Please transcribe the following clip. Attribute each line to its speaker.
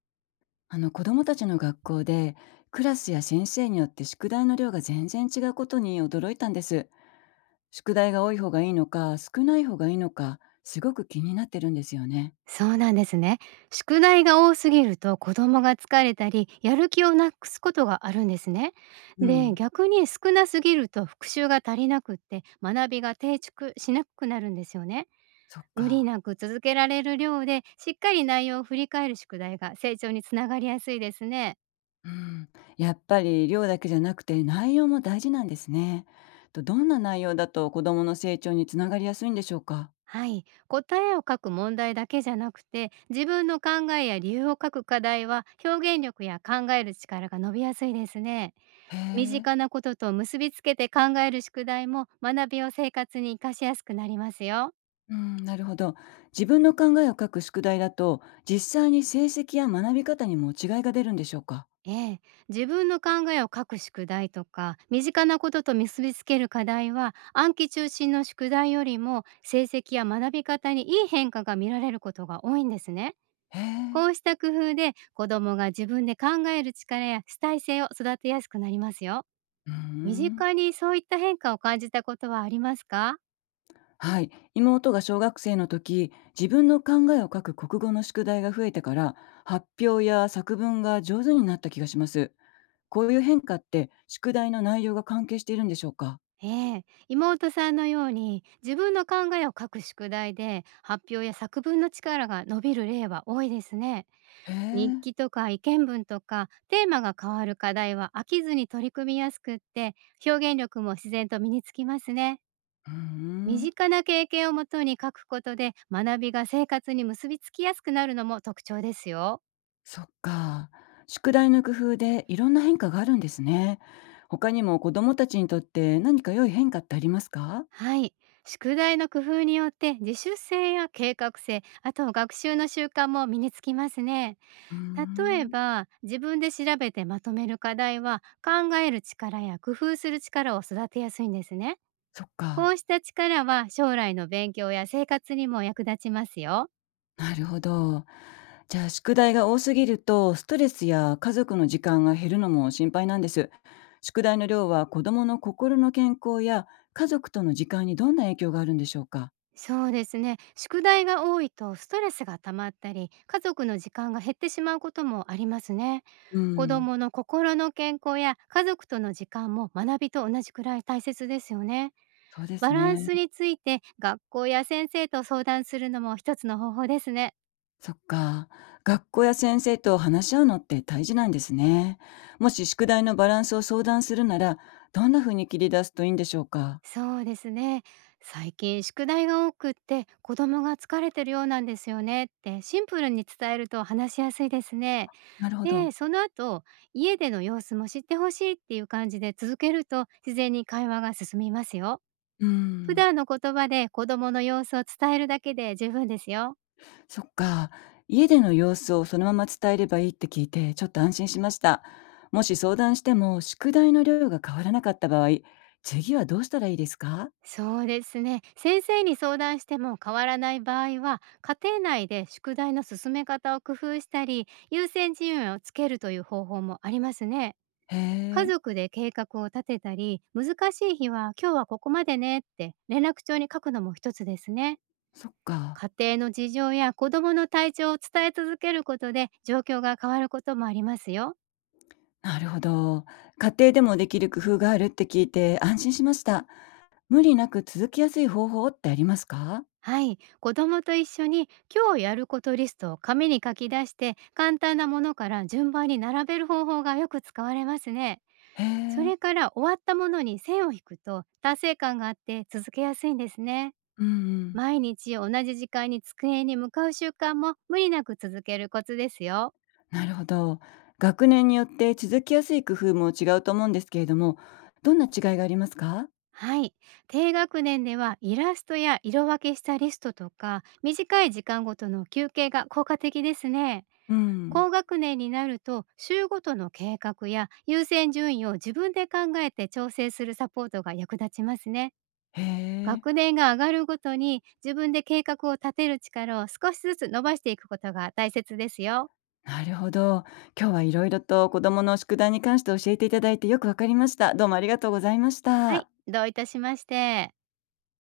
Speaker 1: あの子どもたちの学校で、クラスや先生によって宿題の量が全然違うことに驚いたんです。宿題が多い方がいいのか少ない方がいいのか、すごく気になってるんですよね。
Speaker 2: そうなんですね。宿題が多すぎると子供が疲れたりやる気をなくすことがあるんですね。
Speaker 1: う
Speaker 2: で
Speaker 1: ん。
Speaker 2: 逆に少なすぎると復習が足りなくって学びが定着しなくなるんですよね。
Speaker 1: そっ
Speaker 2: 無理
Speaker 1: か。
Speaker 2: なく続けられる量でしっかり内容を振り返る宿題が成長につながりやすいですね。
Speaker 1: うん。やっぱり量だけじゃなくて内容も大事なんですね。と、どんな内容だと子どもの成長につながりやすいんでしょうか？
Speaker 2: はい、答えを書く問題だけじゃなくて自分の考えや理由を書く課題は表現力や考える力が伸びやすいですね。
Speaker 1: へ
Speaker 2: 身近
Speaker 1: え。
Speaker 2: なことと結びつけて考える宿題も学びを生活に活かしやすくなりますよ。
Speaker 1: うん、なるほど。自分の考えを書く宿題だと、実際に成績や学び方にも違いが出るんでしょうか？
Speaker 2: ええ、自分の考えを書く宿題とか身近なことと結びつける課題は暗記中心の宿題よりも成績や学び方にいい変化が見られることが多いんですね。
Speaker 1: へえ。
Speaker 2: こうした工夫で子どもが自分で考える力や主体性を育てやすくなりますよ。
Speaker 1: うー
Speaker 2: 身
Speaker 1: ん。
Speaker 2: 近にそういった変化を感じたことはありますか？
Speaker 1: はい。妹が小学生の時、自分の考えを書く国語の宿題が増えてから、発表や作文が上手になった気がします。こういう変化って、宿題の内容が関係しているんでしょうか？
Speaker 2: ええ、妹さんのように自分の考えを書く宿題で発表や作文の力が伸びる例は多いですね。
Speaker 1: へ
Speaker 2: 日
Speaker 1: え。
Speaker 2: 記とか意見文とかテーマが変わる課題は飽きずに取り組みやすくって、表現力も自然と身につきますね。
Speaker 1: うー
Speaker 2: 身
Speaker 1: ん。
Speaker 2: 近な経験をもとに書くことで学びが生活に結びつきやすくなるのも特徴ですよ。
Speaker 1: そっか。宿題の工夫でいろんな変化があるんですね。他にも子供たちにとって何か良い変化ってありますか？
Speaker 2: はい。宿題の工夫によって自主性や計画性、あと学習の習慣も身につきますね。
Speaker 1: うー
Speaker 2: 例え
Speaker 1: ん。
Speaker 2: ば自分で調べてまとめる課題は考える力や工夫する力を育てやすいんですね。
Speaker 1: そっ
Speaker 2: こ
Speaker 1: か。
Speaker 2: うした力は将来の勉強や生活にも役立ちますよ。
Speaker 1: なるほど。じゃあ、宿題が多すぎると、ストレスや家族の時間が減るのも心配なんです。宿題の量は子供の心の健康や家族との時間にどんな影響があるんでしょうか？
Speaker 2: そうですね。宿題が多いとストレスが溜まったり家族の時間が減ってしまうこともありますね。
Speaker 1: う
Speaker 2: 子ど
Speaker 1: ん、
Speaker 2: もの心の健康や家族との時間も学びと同じくらい大切ですよね。
Speaker 1: そうで
Speaker 2: バ
Speaker 1: す
Speaker 2: ラン
Speaker 1: ね。
Speaker 2: スについて学校や先生と相談するのも一つの方法ですね。
Speaker 1: そっか。学校や先生と話し合うのって大事なんですね。もし宿題のバランスを相談するなら、どんな風に切り出すといいんでしょうか？
Speaker 2: そうですね。最近宿題が多くって子供が疲れてるようなんですよねって、シンプルに伝えると話しやすいですね。
Speaker 1: なるほ
Speaker 2: で、
Speaker 1: ど。
Speaker 2: その後、家での様子も知ってほしいっていう感じで続けると、自然に会話が進みますよ。
Speaker 1: う
Speaker 2: 普
Speaker 1: ん。
Speaker 2: 段の言葉で子供の様子を伝えるだけで十分ですよ。
Speaker 1: そっか。家での様子をそのまま伝えればいいって聞いて、ちょっと安心しました。もし相談しても、宿題の量が変わらなかった場合、次はどうしたらいいですか？
Speaker 2: そうですね。先生に相談しても変わらない場合は、家庭内で宿題の進め方を工夫したり優先順位をつけるという方法もありますね。
Speaker 1: へ
Speaker 2: 家
Speaker 1: え、
Speaker 2: 族で計画を立てたり、難しい日は今日はここまでねって連絡帳に書くのも一つですね。
Speaker 1: そっか。
Speaker 2: 家庭の事情や子供の体調を伝え続けることで、状況が変わることもありますよ。
Speaker 1: なるほど。家庭でもできる工夫があるって聞いて安心しました。無理なく続きやすい方法ってありますか？
Speaker 2: はい。子供と一緒に今日やることリストを紙に書き出して、簡単なものから順番に並べる方法がよく使われますね。
Speaker 1: へ
Speaker 2: そ
Speaker 1: え、
Speaker 2: れから終わったものに線を引くと達成感があって続けやすいんですね。
Speaker 1: うんうん。
Speaker 2: 毎日同じ時間に机に向かう習慣も無理なく続けるコツですよ。
Speaker 1: なるほど。学年によって続きやすい工夫も違うと思うんですけれども、どんな違いがありますか？
Speaker 2: はい。低学年ではイラストや色分けしたリストとか短い時間ごとの休憩が効果的ですね。
Speaker 1: うん。
Speaker 2: 高学年になると、週ごとの計画や優先順位を自分で考えて調整するサポートが役立ちますね。
Speaker 1: へえ。
Speaker 2: 学年が上がるごとに自分で計画を立てる力を少しずつ伸ばしていくことが大切ですよ。
Speaker 1: なるほど。今日はいろいろと子供の宿題に関して教えていただいて、よくわかりました。どうもありがとうございまし
Speaker 2: はい。
Speaker 1: た。
Speaker 2: どういたしまして。